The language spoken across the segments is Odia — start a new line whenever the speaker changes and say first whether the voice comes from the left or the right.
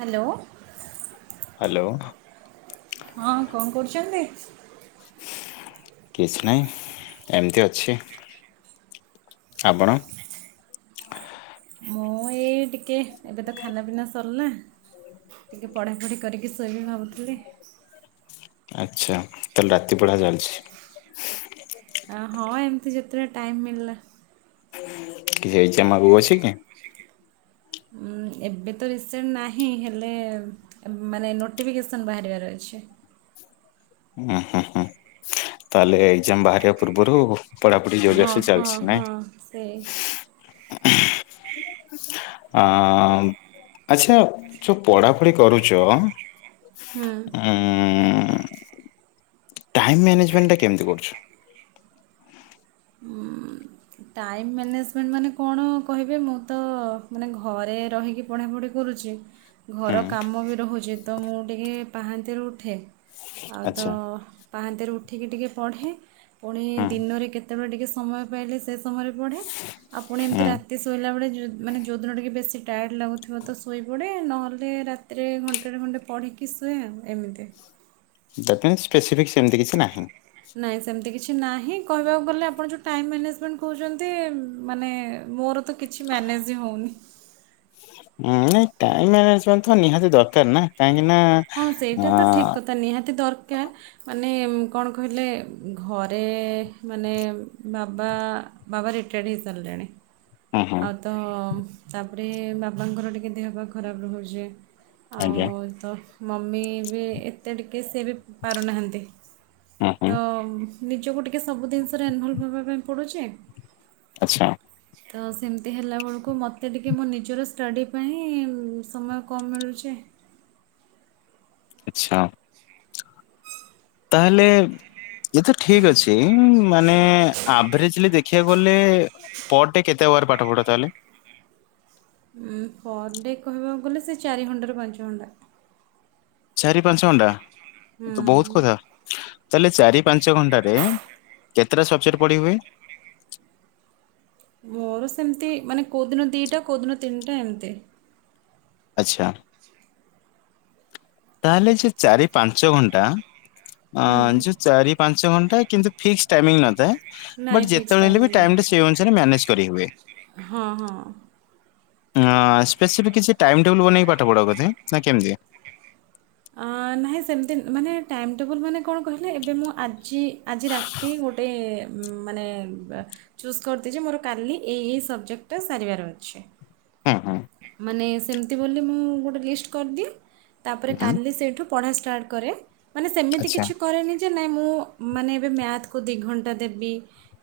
right: ହାଲୋ।
left: ହାଲୋ।
right: ହଁ କଣ କରୁଚନ୍ତି?
left: କିଛି ନାହିଁ ଏମିତି ଅଛି। ଆପଣ?
right: ମୁଁ ଏଇ ଟିକେ ଏବେ ତ ଖାନା ପିନା ସରିଲା ଟିକେ ପଢା ପଢି କରିକି ଶୋଇବି ଭାବୁଥିଲି।
left: ଆଛା ତାହେଲେ ରାତି ପଢା ଚାଲିଛି।
right: ହଁ ଏମିତି ଯେତେବେଳେ ଟାଇମ୍ ମିଳିଲା।
left: କିଛି ଏକ୍ଜାମ ଆଗକୁ ଅଛି କି?
right: ଉଁ ଏବେ ତ ରିସେଣ୍ଟ ନାହିଁ ହେଲେ ମାନେ ନୋଟିଫିକେସନ୍ ବାହାରିବାର ଅଛି।
left: ଉୁଁ ହୁଁ ହୁଁ ତାହେଲେ ଏକ୍ଜାମ ବାହାରିବା ପୂର୍ବରୁ ପଢାପଢି ଜୋର ଦାର
right: ହଁ
left: ସେ
right: ହଁ
left: ଚାଲିଛି ନାଇଁ?
right: ହଁ ସେଇ
left: ହଁ ଆଚ୍ଛା ଯୋଉ ପଢ଼ା ପଢ଼ି କରୁଚ
right: ହୁଁ।
left: ଉଁ ଟାଇମ୍ ମ୍ୟାନେଜମେଣ୍ଟ ଟା କେମିତି କରୁଚ?
right: ହୁଁ। ଟାଇମ୍ ମ୍ୟାନେଜମେଣ୍ଟ ମାନେ କଣ କହିବେ ମୁଁ ତ ମାନେ ଘରେ ରହିକି ପଢାପଢି କରୁଚି।
left: ହୁଁ
right: ଘର କାମ ବି ରହୁଛି ତ ମୁଁ ଟିକେ ପାହାନ୍ତିଆ ରୁ ଉଠେ ଆଉ ତ
left: ଆଚ୍ଛା
right: ପାହାନ୍ତିଆରୁ ଉଠିକି ଟିକେ ପଢ଼େ ପୁଣି
left: ହୁଁ
right: ଦିନରେ କେତେବେଳେ ଟିକେ ସମୟ ପାଇଲେ ସେ ସମୟରେ ପଢେ ପୁଣ ଏମିତି
left: ହୁଁ
right: ରା ଏତେ ଶୋଇଲା ବେଳେ ଯୋ ମାନେ ଯୋଉଦିନ ଟିକିେ ବେଶୀ ଟାୟାଡ଼ ଲାଗୁଥିବ ତ ଶୋଇପଡ଼େ ନହେଲେ ରାତି ରାତିରେ ଘଣ୍ଟେ ଟେ ଘଣ୍ଟେ ପଢ଼ିକି ଶୁଏ ଏମିତି।
left: ଦାଟିନ୍ସେ ସ୍ପେସିଫିକ୍ ସେମିତି କିଛି ନାହିଁ।
right: ନାହିଁ ସେମିତି କିଛି ନାହିଁ କହିବାକୁ ଗଲେ ଆପଣ ଯେଉଁ ଟାଇମ୍ ମ୍ୟାନେଜମେଣ୍ଟ କହୁଛନ୍ତି ମାନେ ମୋର କିଛି ମ୍ୟାନେଜ୍ ହିଁ ହଉନି।
left: ଉଁ ନାଇଁ ଟାଇମ୍ ମ୍ୟାନେଜମେଣ୍ଟ ତ ନିହାତି ଦରକାର ନା କାହିଁକି ନା
right: ହଁ
left: ଆ
right: ସେଇଟା ତ ଠିକ୍ କଥା ନିହାତି ଦରକାର। ମାନେ କଣ କହିଲେ ଘରେ ମାନେ ବାବା ବାବା ରିଟାଡ୍ ହେଇ ସାରିଲେଣି।
left: ହୁଁ ହୁଁ
right: ଆଉ ତ ତାପରେ ବାବାଙ୍କର ଟିକେ ଦେହପା ଖରାପ ରହୁଚି।
left: ଆଜ୍ଞା
right: ଆଉ ତ ମମି ବି ଏତେ ଟିକେ ସିଏ ବି ପାରୁନାହାନ୍ତି।
left: ହୁଁ ହୁଁ
right: ତ ନିଜକୁ ଟିକେ ସବୁ ଜିନିଷରେ ଇନଭଲଭ୍ ହେ଼ବା ପାଇଁ ପଡୁଛି।
left: ଆଚ୍ଛା।
right: ତ ସେମିନ୍ତି ହେଲା ବେଳୁକୁ ମୋତେ ଟିକେ ମୋ ନିଜର ଷ୍ଟଡ଼ି ପାଇଁ ସମୟ କମ୍ ମିଳୁଚି।
left: ଆଚ୍ଛା।
right: [inaudible]
left: ତାହେଲେ ଇଏତ ଠିକ୍ ଅଛି ଉଁ ମାନେ ଆଭେରେଜ୍ଲି ଦେଖିବାକୁ ଗଲେ ପର୍ ଡେ କେତେ ଆୱାର ପାଠ ପଢ଼ ତାହେଲେ?
right: ଉଁ ପର୍ ଡେ କହିବାକୁ ଗଲେ ସେ ଚାରି ଘଣ୍ଟା ରୁ ପାଞ୍ଚ ଘଣ୍ଟା।
left: ଚାରି ପାଞ୍ଚ ଘଣ୍ଟା,
right: ହୁଁ
left: ତ ବହୁତ କଥା। ତାହେଲେ ଚାରି ପାଞ୍ଚ ଘଣ୍ଟାରେ କେତେଟା ସବଜେକ୍ଟ ପଢି ହୁଏ?
right: ମୋର ସେମିତି ମାନେ କୋଉ ଦିନ ଦିଇଟା କେଉ ଦିନ ତିନିଟା ଏମିତି।
left: ଆଚ୍ଛା। ତାହେଲେ ଯୋଉ ଚାରି ପାଞ୍ଚ ଘଣ୍ଟା
right: ହୁଁ
left: ଅ ଯୋଉ ଚାରି ପାଞ୍ଚ ଘଣ୍ଟା କିନ୍ତୁ ଫିକ୍ସ ଟାଇମଙ୍ଗ ନଥାଏ
right: ନାଇଁ
left: ବଟ୍
right: ଫିକ୍ସ
left: ଯେତେବେଳେ ହେଲେ ବି
right: ଟାଇମିଂ ନାହିଁ
left: ଟାଇମ
right: ହଁ, ହଁ।
left: ଅ ସ୍ପେସିଫିକ୍ କିଛି ଟାଇମ୍ ଟେବୁଲ୍ ବନେଇକି ପାଠ ପଢ଼ା ବୋଧେ ନା କେମିତି?
right: ନାହିଁ ସେମିତି ମାନେ ଟାଇମ୍ ଟେବୁଲ୍ ମାନେ କଣ କହିଲେ ଏବେ ମୁଁ ଆ ଜି ଆଜି ରାତି ଗୋଟେ ଉ ମାନେ ଚୁଜ୍ କରିଛି ତେ ମୋର କାଲି ଏଇ ଏଇ ସବଜେକ୍ଟ ଟା ସାରିବାର ଅଛି।
left: ହଁ, ହଁ।
right: ମାନେ ସେମିତି ବୋଲି ମୁଁ ଗୋଟେ ଲିଷ୍ଟ କରିଦିଏ ତାପରେ
left: ହୁଁ
right: କାଲି ସେଇଠୁ ପଢ଼ା ଷ୍ଟାର୍ଟ କରେ। ମାନେ ସେମିତି
left: ଆଚ୍ଛା
right: କିଛି କରେନି ଯେ ନାଇଁ ମୁଁ ମାନେ ଏବେ ମ୍ୟାଥ କୁ ଦିଇ ଘଣ୍ଟା ଦେବି।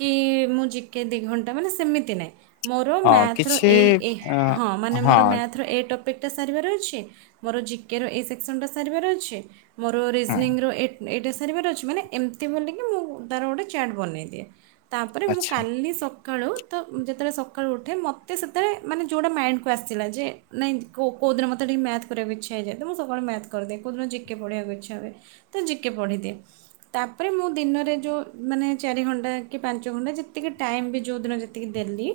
right: କି ମୁଁ ଜିକେ ଦି ଘଣ୍ଟା ମାନେ ସେମିତି ନାହିଁ ମୋର
left: ଅ
right: ମ୍ୟାଥର
left: କିଛି
right: ଏଇ ଏଇ
left: ଅ
right: ହଁ ମାନେ ମୋର ମ୍ୟାଥର ଏଇ ଟପିକ ଟପିକ ସରିବାର ଅଛି ମୋର ଜିକେ ର ଏଇ ସେକ୍ସନଟା ସରିବାର ଅଛି, ମୋର ଜି କେ ର ଏହି ସେକ୍ସନଟା ସରିବାର ଅଛି। ମୋର
left: ହଁ
right: ରିଜନିଂ ର ଏଇ ଏଇଟା ସା ସାରିବାର ଅଛି ମାନେ ଏମିତି ବୋଲିକି ମୁଁ ତାର ଗୋଟେ ଚାଟ୍ ବନେଇଦିଏ ତାପରେ ମୁଁ
left: ଆଚ୍ଛା
right: କାଲି ସକାଳେ ସକାଳୁ ତ ଯେତେବେଳେ ସକାଳୁ ଉଠେ ମୋତେ ସେତେବେଳେ ମାନେ ଯେଉଁଟା ମାଇଣ୍ଡକୁ ଆସିଲା ଯେ ନାଇଁ କୋଉ ଦିନ ମୋତେ ଟିକେ ମ୍ୟାଥ କରିବାକୁ ଇଚ୍ଛା ହେଇଯାଏ ତ ମୁଁ ସକାଳେ ମ୍ୟାଥ କରିଦିଏ କୋଉଁଦିନ ଜିକେ ପଢ଼ିବାକୁ ଇଚ୍ଛା ହୁଏ ତ ଜିକେ ପଢ଼ିଦିଏ। ତାପରେ ମୁଁ ଦିନରେ ଯେଉଁ ମାନେ ଚାରି ଘଣ୍ଟା କି ପାଞ୍ଚ ଘଣ୍ଟା ଯେତିକି ଟାଇମ୍ ବି ଯେଉଁଦିନ ଯେ ତିକି ଦେଲି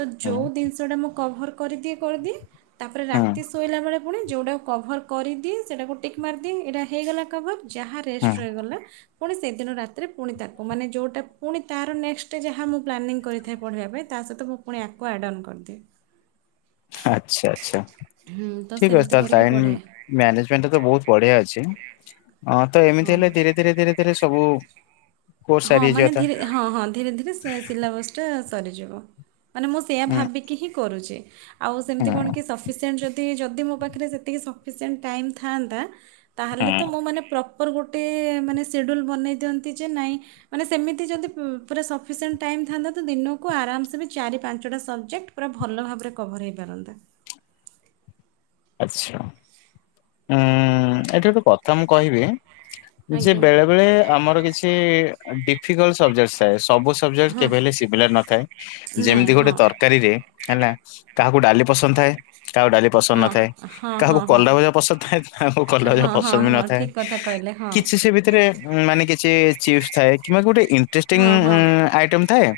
right: ତ
left: ହୁଁ
right: ଯୋଉ ଜିନିଷ ଟା ମୁଁ କଭର କରିଦିଏ କରିଦିଏ। ତାପରେ
left: ହୁଁ
right: ରାତି ଶୋଇଲା ବେଳେ ପୁଣି ଯେଉଁଟାକୁ କଭର୍ କରିଦିଏ ସେଇଟାକୁ ଟିକ୍ ମାରିଦିଏ ଏଇଟା ହେଇଗଲା କଭର୍। ଯାହା
left: ହୁଁ
right: ରେଷ୍ଟ ରହିଗଲା ପୁଣି ସେହିଦିନ ରାତିରେ ପୁଣି ତାକୁ ମାନେ ଯେଉଁଟା ପୁଣି ତାର ନେକ୍ସଟ ଡେ ଯାହା ମୁଁ ପ୍ଲାନିଂ କରିଥାଏ ପଢ଼ିବା ପାଇଁ ତା ସହିତ ମୁଁ ପୁଣି ୟାକୁ ଆଡ଼ନ କରିଦିଏ।
left: ଆଚ୍ଛା, ଆଚ୍ଛା।
right: ହୁଁ ତ
left: ଠିକ୍ ଅଛି
right: ସେମିତି
left: ତାହେଲେ
right: କରିକି
left: ଟାଇମ୍
right: ପଢ଼େ।
left: ମ୍ୟାନେଜମେଣ୍ଟ ତ ବହୁତ ବଢ଼ିଆ ଅଛି ଆ ତ ଏମିତି
right: ହଁ
left: ହେଲେ ଧୀରେ ଧୀରେ ଧୀରେ ଧୀରେ ସବୁ କୋର୍ସ
right: ହଁ
left: ସାରି ହେଇଯିବା
right: ମାନେ
left: କଥା
right: ଧୀରେ ହଁ ହଁ ଧୀରେ ଧୀରେ ସିଲାବସ ସରିଯିବ ମାନେ ମୁଁ ସେଇୟା
left: ହୁଁ
right: ଭାବିକି ହିଁ କରୁଛି। ଆଉ
left: ହୁଁ
right: ସେମିତି କଣ କି ସଫିସିଏଣ୍ଟ ଯଦି ଯଦି ମୋ ପାଖରେ ସେତିକି ସଫିସିଏଣ୍ଟ ଟାଇମ୍ ଥାଆନ୍ତା ତାହେଲେ
left: ହୁଁ।
right: ତ ମୁଁ ମାନେ ପ୍ରପର୍ ଗୋଟେ ମାନେ ସେଡ୍ୟୁଲ୍ ବନେଇ ଦିଅନ୍ତି ଯେ ନାଇଁ ମାନେ ସେମିତି ଯଦି ପୁରା ସଫିସିଏଣ୍ଟ ଟାଇମ୍ ଥାଆନ୍ତା ତ ଦିନକୁ ଆରାମସେ ବି ଚାରି ପାଞ୍ଚଟା ସବଜେକ୍ଟ ପୁରା ଭଲ ଭାବରେ କଭର ହୋଇପାରନ୍ତା।
left: ଆଚ୍ଛା, ଉଁ ଏଇଠି ଗୋଟେ କଥା ମୁଁ କହିବି ଯେ
right: ଆଜ୍ଞା
left: ବେଳେ ବେଳେ ଆମର କିଛି କି ଡିଫିକଲ୍ଟ ସବଜେକ୍ଟ ସବୁ ସବଜେକ୍ଟ
right: ହଁ
left: କେବେ ହେଲେ ସିମିଲାର ନଥାଏ
right: ନାଇଁ
left: ଯେମିତି ଗୋଟେ
right: ହଁ
left: ତରକାରୀରେ ହେଲା କାହାକୁ ଦଳି ପସନ୍ଦ ଥାଏ କାହାକୁ ଡ଼ାଲି ପସନ୍ଦ
right: ହଁ
left: ନଥା ଥାଏ
right: ହଁ
left: କାହାକୁ
right: ହଁ ହଁ।
left: କଲରା ଭଜା ପସନ୍ଦ ଥାଏ କାହାକୁ କଲରା ଭଜା
right: ହଁ ହଁ
left: ପସନ୍ଦ ବି
right: ହଁ
left: ନଥାଏ
right: ଠିକ୍ କଥା କହିଲେ ହଁ
left: କିଛି ସେ ଭିତରେ ମାନେ କିଛି ଚିପ୍ସ ଥାଏ କିମ୍ବା ଗୋଟେ ଇଣ୍ଟରେଷ୍ଟିଂ
right: ହଁ ହଁ।
left: ଆଇଟମ ଥାଏ।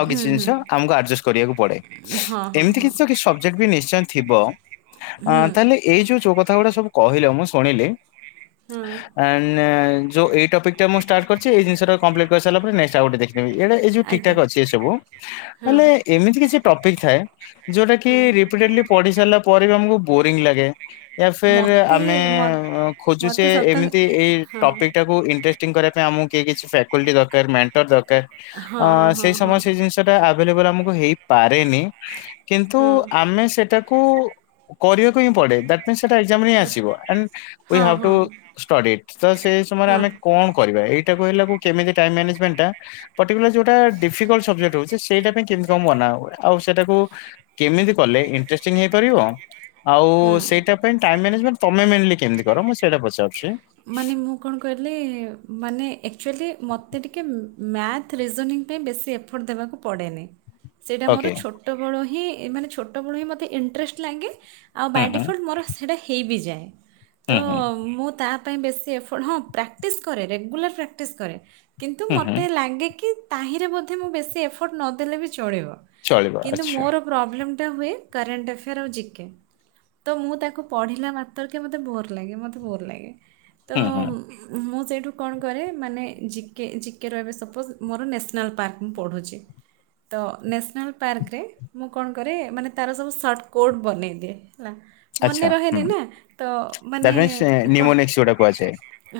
left: ଆଉ
right: ହୁଁ
left: କିଛି
right: ହୁଁ
left: ଜିନିଷ ଆମକୁ ଆଡ଼ଜଷ୍ଟ କରିବାକୁ ପଡ଼େ
right: ହଁ ହଁ
left: ଏମିତି
right: ହଁ
left: କିଛି ତ କିଛି ସ ସବଜେକ୍ଟ ବି ନିଶ୍ଚୟ ଥିବ
right: ହୁଁ
left: ଅଁ ତାହାଲେ ଏଇ ଯୋଉ ଯୋଉ କଥା ଗୁଡ଼ା ସବୁ କହିଲ ମୁଁ ଶୁଣିଲି।
right: ହୁଁ।
left: ଆଣ୍ଡ ନା ଯୋଉ ଏଇ ଟପିକ୍ ଟା ମୁଁ ଷ୍ଟାର୍ଟ କରିଛି ଏଇ ଜିନିଷଟାକୁ କମ୍ପ୍ଲିଟ କରିସାରିଲା ପରେ ନେକ୍ସଟ ଆଉ ଗୋଟେ ଦେଖ ଦେଖିବି ଏଇଟା ଏଇ ଯୋଉ ଠିକ
right: ଆଜ୍ଞା
left: ଠାକ୍ ଅଛି ଏ ସବୁ
right: ହଁ
left: ହେଲେ ଏମିତି କିଛି ଟପିକ୍ ଥାଏ। ଯୋଉଟା କି
right: ହଁ
left: ରିପିଟେଡଲି ପଢ଼ି ସାରିଲା ପରେ ବି ଆମକୁ ବୋରିଙ୍ଗ ଲାଗେ। ୟା ଫିର୍
right: ମୋତେ
left: ଆମେ
right: ମ
left: ଅ ଖୋଜୁଛେ
right: ମୋତେ ସତ
left: ଏମିତି ଏଇ
right: ହଁ
left: ଟପିକ ଟାକୁ ଇଣ୍ଟରେ ଟିଙ୍ଗ କରିବା ପାଇଁ ଆମକୁ କେହି କିଛି ଫ୍ୟାକଲ୍ଟି ଦରକାର ମେଣ୍ଟର ଦରକାର
right: ହଁ
left: ଅଁ
right: ହଁ
left: ସେଇ
right: ହଁ ହଁ
left: ସମୟ ସେଇ ଜିନି ସେଟା ଆଭେଲେବଲ ଆମକୁ ହେଇପାରେନି କିନ୍ତୁ
right: ହଁ ହଁ
left: ଆମେ ସେଟାକୁ। କରିବାକୁ ହିଁ ପଡେ ଦ୍ୟା ନାଇ ସେଟା ଏକ୍ଜାମ୍ ରେ ହିଁ ଆସିବ ଆଣ୍ଡ ୱି ହାବ୍
right: ହଁ
left: ଟୁ ଷ୍ଟଡି ଇଟ ତ ସେଇ ସମୟରେ
right: ହଁ
left: ଆମେ। କଣ କରିବା ଏଇଟାକୁ ହେଲାକୁ କେମିତି ଟାଇମ ମ୍ୟାନେଜ ମେଣ୍ଟ ଟା। ପଟିକୁଲାର ଯୋଉଟା ଡିଫିକଲ୍ଟ ସବଜେକ୍ଟ ହଉଛି ସେଇଟା ପାଇଁ କେମିତି କଣ ବନା ହୁଏ ଆଉ ସେଟାକୁ? କେମିତି କଲେ ଇଣ୍ଟରେଷ୍ଟିଂ ହେଇପାରିବ।
right: କରି।
left: ଆଉ ସେଇଟା ପାଇଁ ଟାଇମ ମ୍ୟାନେଜମେଣ୍ଟ ତମେ ମେନଲି କେମିତି କର ମୁଁ ସେଇଟା ପଚାରୁଛି।
right: ମାନେ ମୁଁ କଣ କହିଲେ ମାନେ ଏକଚୁଲି ମତେ ଟିକେ ଉଁ ମ୍ୟା ଥ ରେଜୋନିଙ୍ଗ ପାଇଁ ବେଶୀ ଏଫର୍ଟ ଦେବାକୁ ପଡ଼େନି। ସେଇଟା ମୋର
left: ଓକେ
right: ଛୋଟବେଳ ହିଁ ମାନେ ଛୋଟବେଳୁ ହିଁ ମୋତେ ଇଣ୍ଟରେଷ୍ଟ ଲାଗେ। ଆଉ
left: ହୁଁ
right: ବାଏ
left: ହୁଁ
right: ଡିଫଲ୍ଟ ମୋର ସେଇଟା ହେଇ ବିଯାଏ
left: ହୁଁ
right: ତ
left: ହୁଁ
right: ମୁଁ ତା। ପାଇଁ ବେଶୀ ଏଫ୍ ହଁ ପ୍ରାକ୍ଟିସ୍ କରେ ରେଗୁଲାର ପ୍ରାକ୍ଟିସ୍ କରେ କିନ୍ତୁ
left: ହୁଁ ହୁଁ
right: ମୋତେ ଲାଗେ କି। ତାହିଁରେ ବୋଧେ ମୁଁ ବେଶୀ ଏଫର୍ଟ ନ ଦେଲେ ବି ଚଳିବ
left: ଚଳିବ
right: କିନ୍ତୁ
left: ଆଚ୍ଛା
right: ମୋର। ପ୍ରୋବ୍ଲେମ ଟା ହୁଏ କରେଣ୍ଟ ଆଫେୟାର ଆଉ ଜି କେ। ତ ମୁଁ ତାକୁ ପଢ଼ିଲା ମାତ୍ରକେ ମୋତେ ବୋର୍ ଲାଗେ ମୋତେ ବୋର ଲାଗେ ତ
left: ହୁଁ ହୁଁ
right: ଉଁ ମୁଁ ସେଇଠୁ କଣ କରେ ମାନେ ଜି କେ ଜି କେ ର ଏବେ ସପୋଜ ମୋର ନେସନାଲ ପାର୍କ ମୁଁ ପଢୁଛି। ତ ନେସନାଲ୍ ପାର୍କରେ। ମୁଁ କଣ କରେ ମାନେ ତାର ସବୁ ସର୍ଟ କୋଡ ବନେଇ ଦିଏ ହେଲା।
left: ଆଚ୍ଛା
right: ମନେ
left: ହୁଁ
right: ରହେନି ନା ତ ମାନେ କଣ।
left: କିଛି ଗୋଟା କୁହାଯାଏ।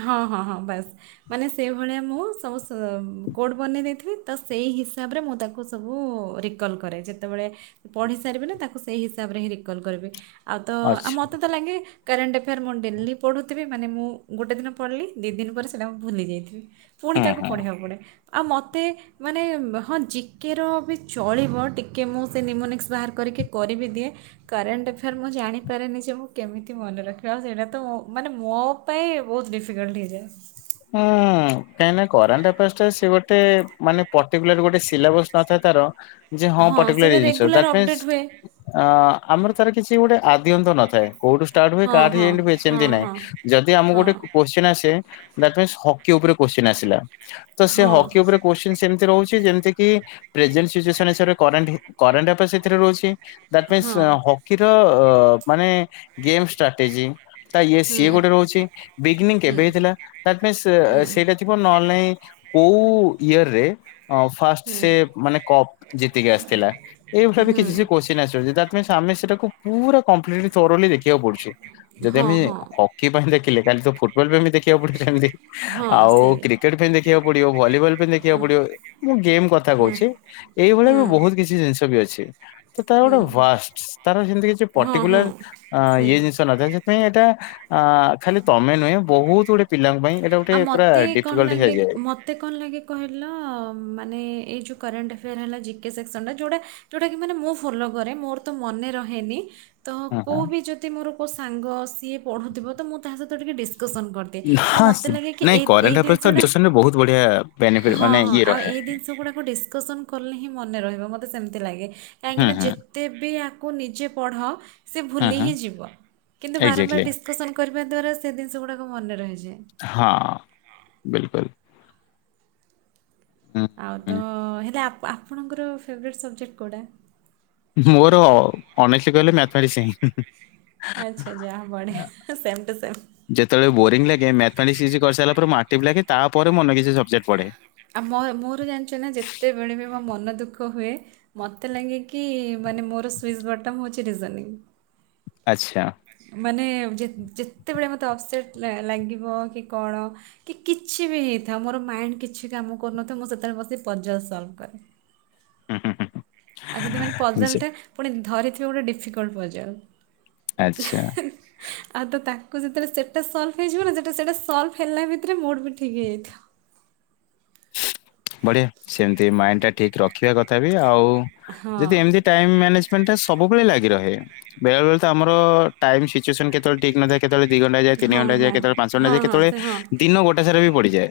right: ହଁ ହଁ ହଁ ବାସ୍। ମାନେ ସେଇଭଳିଆ ମୁଁ ସବୁ ସମ୍ କୋଡ ବନେଇ ଦେଇଥିବି ତ ସେଇ ହିସାବରେ ମୁଁ ତା କୁ ସବୁ ରିକଲ କରେ ଯେତେବେଳେ ପଢି ସାରିବି ନା ତାକୁ ସେଇ ହିସାବରେ ହିଁ ରିକଲ କରିବି। ଆଉ ତ ଆଉ
left: ଆଚ୍ଛା
right: ମୋତେ ତ ଲାଗେ କରେଣ୍ଟ୍ ଆଫେୟାର୍ ମୁଁ ଡେଲି ପଢ଼ୁଥିବି। ମାନେ ମୁଁ ଗୋଟେ ଦିନ ପଢିଲି ଦି ଦିନ ପରେ ସେଇଟା ମୁଁ ଭୁଲି ଯାଇଥିଲି ପୁଣି
left: ହୁଁ
right: ତାକୁ
left: ହୁଁ
right: ପଢ଼ିବାକୁ ପଡ଼େ। ଆଉ ମୋତେ। ମାନେ ହଁ ଜି କେ ର ବି ଚଳିବ ଟିକେ ମୁଁ ସେ ନିମୋନିକ୍ସ ବାହାର କରିକି କରିବି ଦିଏ। କରେଣ୍ଟ ଆଫେୟାର ମୁଁ ଜାଣିପାରେନି ଯେ ମୁଁ କେମିତି ମନେ ରଖିବି ଆଉ ସେଇଟା ତ ଅ ମାନେ ମୋ ପାଇଁ ବହୁତ ଡିଫିକଲ୍ଟ ହେଇଯାଏ।
left: ହୁଁ କାହିଁକି ନା କରେଣ୍ଟ ଆଫେୟାରଟା ସେ ଗୋଟେ ମାନେ ପର୍ଟିକୁଲାର ଗୋଟେ ଶିଲାବସ୍ ନଥାଏ ତାର। ଯେ ହଁ ପଟିକୁଲାର
right: ସେଇଟା
left: ଏଇ ଜିନିଷ
right: ରେଗୁଲାର
left: ଦ୍ୟାଟ ମିନ୍ସ।
right: ଅପଡ଼େଟ୍ ହୁଏ
left: ଆଁ ଆମର ତାର କିଛି ଗୋଟେ ଆଦି ଅନ୍ତ ନଥାଏ କୋଉଠୁ ଷ୍ଟାର୍ଟ ହୁଏ
right: ହଁ
left: କାହାଠି
right: ହଁ
left: ଏଣ୍ଡ ହୁଏ
right: ହଁ
left: ସେମିତି ନାଇଁ
right: ହଁ
left: ଯଦି ଆମକୁ
right: ହଁ
left: ଗୋଟେ କ କୋଶଚିନ୍ ଆସେ। ଦ୍ୟାଟ ମିନ୍ସ ହକି ଉପରେ କୋଶ୍ଚିନ୍ ଆସିଲା ତ ସେ
right: ହଁ
left: ହକି ଉପରେ କୋଶ୍ଚିନ୍ ସେମିତି ରହୁଛି ଯେମିତି କିି। ପ୍ରେଜେଣ୍ଟ ସିଚୁଏସନ ହିସାବ ରେ କରେଣ୍ଟ ହି କରେଣ୍ଟ ଆଫେୟାର ସେଥିରେ ରହୁଛି। ଦ୍ୟାଟ ମିନ୍ସ
right: ହଁ
left: ଅଁ ହକିର ଅ ମାନେ ଗେମ୍ ଷ୍ଟ୍ରାଟେଜି। ତା ଇଏ
right: ହୁଁ
left: ସିଏ ଗୋଟେ ରହୁଛି ବିଗିନିଙ୍ଗ
right: ହୁଁ
left: କେବେ ହେଇଥିଲା ଦ୍ୟାଟ୍ ମିନ୍ସ
right: ହୁଁ
left: ଅ ସେଇଟା ଥି ଥିବ ନହେଲେ ନାଇ କଉ ଇୟରରେ ଅଁ ଫାର୍ଷ୍ଟ
right: ହୁଁ
left: ସେ ମାନେ କପ ଜିତିକି ଆସିଥିଲା ଏଇଭଳିଆ ବି
right: ହୁଁ
left: କିଛି ସେ କୋଷ ଚିନ ଆସିବ ଯେ ଦ୍ୟାଟ ମିନ୍ସ ଆମେ ସେଟାକୁ ପୁରା କମ୍ପ୍ଲିଟଲି ଥୋରୋଲି ଦେଖିବାକୁ ପଡୁଛି ଯଦି
right: ହଁ
left: ଆମେ
right: ହଁ
left: ହ ହକି ପାଇଁ ଦେଖିଲେ କାଲି ତ ଫୁଟବଲ ପାଇଁ ବି ଦେଖିବାକୁ ପଡ଼ିବ ସେମିତି
right: ହଁ
left: ଆଉ
right: ସେଇ
left: କ୍ରିକେଟ୍ ପାଇଁ ଦେ [unintelligible] ପଡ଼ିବ ଭଲିବଲ ଦେଖିବାକୁ ପଡିବ ମୁଁ ଗେମ୍ କଥା କହୁଛି ଏଇଭଳିଆ
right: ହୁଁ
left: ବି ବହୁତ କିଛି ଜିନିଷ ବି ଅଛି। ତ ତା ଗୋଟେ
right: ହୁଁ
left: ୱାଷ୍ଟ ତାର ସେମିତି କିଛି
right: ହଁ ହଁ
left: ପର୍ଟିକୁଲାର
right: ସେଇ
left: ଇଏ ଜିନିଷ ନଥାଏ ପାଇଁ ଏଇଟା ଖାଲି ତମେ ନୁହେଁ ବହୁତ ଗୁଡେ ପିଲାଙ୍କ ପାଇଁ ଏଇଟା ଗୋଟେ
right: ଆଉ
left: ପୁରା
right: ମୋତେ କଣ
left: ଡିଫିକଲ୍ଟ
right: ଲାଗେ
left: ହେଇଯାଏ।
right: ମୋତେ କଣ ଲାଗେ କହିଲ ମନେଲ ଯୋଉ କରେନଟ ଏଫେୟାର ହେଲା ଜି କେ ସେକ୍ସନ ଟା ଯୋଉଟା ଯୋଉଟା କି ମାନେ ମୁଁ ଫଲୋ କରେ ମୋର ତ ମନେ ରହେନି। ତ
left: ହଁ
right: କଉ
left: ହଁ।
right: ବି ଯଦି ମୋର କଉ ସାଙ୍ଗ ସିଏ ପଢ଼ୁଥିବ ତ ମୁଁ ତା ସହିତ ଟିକେ ଡିସ୍କସନ୍ କରିଦି ଆଉ
left: ହଁ
right: ମତେ ମତେ
left: ସି-
right: ଲାଗେ କି
left: ନାଇଁ
right: ଏଇ
left: କରେଣ୍ଟ
right: ଏଇ
left: ଆଫେୟାର୍ସ
right: ଜିନିଷ
left: ତ
right: ଟା
left: ଡିସକସନ ରେ ବହୁତ ବଢିଆ ବେନିଫିଟ
right: ହଁ
left: ମାନେ
right: ହଁ
left: ଇଏ
right: ଆଉ
left: ରହେ।
right: ଏଇ ଜିନିଷ ଗୁଡାକ ଡିସ୍କସନ କଲେ ହିଁ ମନେ ରହିବ ମୋତେ ସେମିତି ଲାଗେ
left: ହୁଁ
right: କାହିଁକିନା
left: ହୁଁ
right: ଯେ ତେବେ ଆକୁ ନିଜେ ପଢ ସେ
left: ହୁଁ
right: ଭୁଲି
left: ହୁଁ
right: ହିଁ ଯିବ କିନ୍ତୁ
left: ଏକ୍ଜାକ୍ଟଲି
right: ବାରମ୍ବାର କରିବା ଦ୍ଵାରା ସେ ଜିନିଷ ଗୁଡାକ ମନେ ରହିଯାଏ।
left: ହଁ ବିଲକୁଲ। ହୁଁ
right: ଆଉ ତ
left: ହୁଁ।
right: ହେଲେ ଆପ ଆପଣଙ୍କର ଫେବରେଟ୍ ସବଜେକ୍ଟ କଉଟା?
left: ମୋର ଅନେଷ୍ଟି କହିଲେ ମିଆଥମେଟିସ।
right: ବଢିଆ ସେମ୍ ଟୁ ସେମ୍।
left: ଯେତେବେଳେ ବୋରିଂ ଲାଗେ ମଥମେଟିକସ କିଛି କରିସାରିଲା ପରେ ମୁ ଆକଟିଭ ଲାଗେ ତାପରେ ମୁଁ ଅନ୍ୟ କିଛି ସବଜେକ୍ଟ ପଢେ।
right: ଆଉ ମୋ ମୋର ଜାଣିଛ ନା ଯେତେବେଳେ ବି ମୋ ମନ ଦୁଃଖ ହୁଏ ମତେ ଲାଗେ କିି ମାନେ ମୋର ସୁଇଜ ବଟମ ହଉଛି ରିଜନିଂ
left: ଆଛା।
right: ମାନେ ଯେତ ଯେତେବେଳେ ମୋତେ ଅପସେଟ୍ ଲା ଲାଗିବ କି କଣ କି କିଛି ବି ହେଇଥାଉ ମୋର ମାଇଣ୍ଡ କିଛି କାମ କରୁନଥିବ ମୁଁ ସେତେବେଳେ ବସିି ପଜଲ ସଲଭ କରେ।
left: ହୁଁ ହୁଁ
right: ଆଉ ଯଦି ମାନେ
left: ହୁଁ ଯେ
right: ପଜଲଟା ପୁଣି ଧରିଥିବେ ଗୋଟେ ଡିଫିକଲ୍ଟ ପଜଲ।
left: ଆଛା।
right: ଆଉ ତ ତାକୁ ଯେତେବେଳେ ସେଟା ସଲଭ ହେଇଯିବ ନା ସେଟା ସେଟା ସଲଭ ହେଲା ଭିତରେ ମୋର ବି ଠିକ୍ ହେଇଯାଇଥିବ।
left: ବଢିଆ ସେମିତି ମାଇଣ୍ଡ ଟା ଠିକ ରଖିବା କଥା ବି ଆଉ ଯଦି ଏମତି-
right: ହଁ
left: ଟାଇମ ମ୍ୟାନେଜମେଣ୍ଟ ଟା ସବୁବେଳେ ଲାଗି ରହେ ବେଳେ ବେଳେ ତ ଆମର ଟାଇମ ସିଚୁଏସନ କେତେବେ ଠିକ ନଥାଏ କେତବେଳେ ଦି ଘଣ୍ଟା ଯାଏ ନି
right: ହଁ
left: ଘଣ୍ଟା ଯାଏ
right: ହଁ
left: କେତେଳେ ପାଞ୍ଚ ଘଣ୍ଟା
right: ହଁ
left: ଯାଏ
right: ହଁ
left: କେତେବେଳେ
right: ସେ ହଁ
left: ଦିନ ଗୋଟ ସାର ବି ପଡିଯାଏ।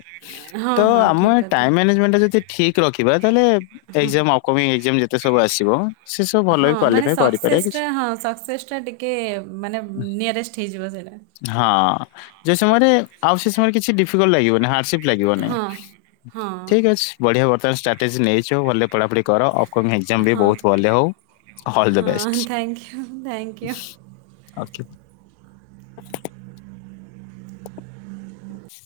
right: ହଁ,
left: ତ
right: ହଁ।
left: ଆମେ
right: ଠିକ୍ କଥା
left: ଟାଇ ମାନେଜମେଣ୍ଟା ଯଦି ଠିକ ରଖିବା ତାହେଲେ ଏକ୍ସାମ୍ ଅପ୍ କମିଂ ଏକ୍ସାମ ଯେତେ ସବୁ ଆସିବ। ସେ ସବୁ ଭଲ
right: ହଁ
left: ବି
right: ମାନେ
left: କ୍ୱାଲିଫାଏ କରିପାରିବା
right: ସକ୍ସେସ
left: କିଛି
right: ଟା ହଁ ସକ୍ସେସ୍ ଟା ଟିକେ ମାନେ ନିୟରେଷ୍ଟ ହେଇଯିବ ସେଇଟା।
left: ହଁ ଯେ ସମୟରେ ଆଉ ସେ ସମୟରେ କିଛି ଡିଫିକଲଟ ଲାଗିବନି ହାର୍ଡସିପ ଲାଗିବନି।
right: ହଁ ହଁ
left: ଠିକ୍ ଅଛି ବଢିଆ ବର୍ତ୍ତମାନ ଷ୍ଟ୍ରାଟେଜି ନେଇଚୁ ଭଲ ରେ ପଢାପଢି କର ଅପକମିଙ୍ଗ ଏକଜାମ ବି
right: ହଁ
left: ବହୁତ ଭଲ ହଉ। ଅଲ୍ ଦ
right: ହଁ
left: ବେଷ୍ଟ
right: ଥ୍ୟାଙ୍କୟୁ, ଥ୍ୟାଙ୍କୟୁ।
left: ଓ କେ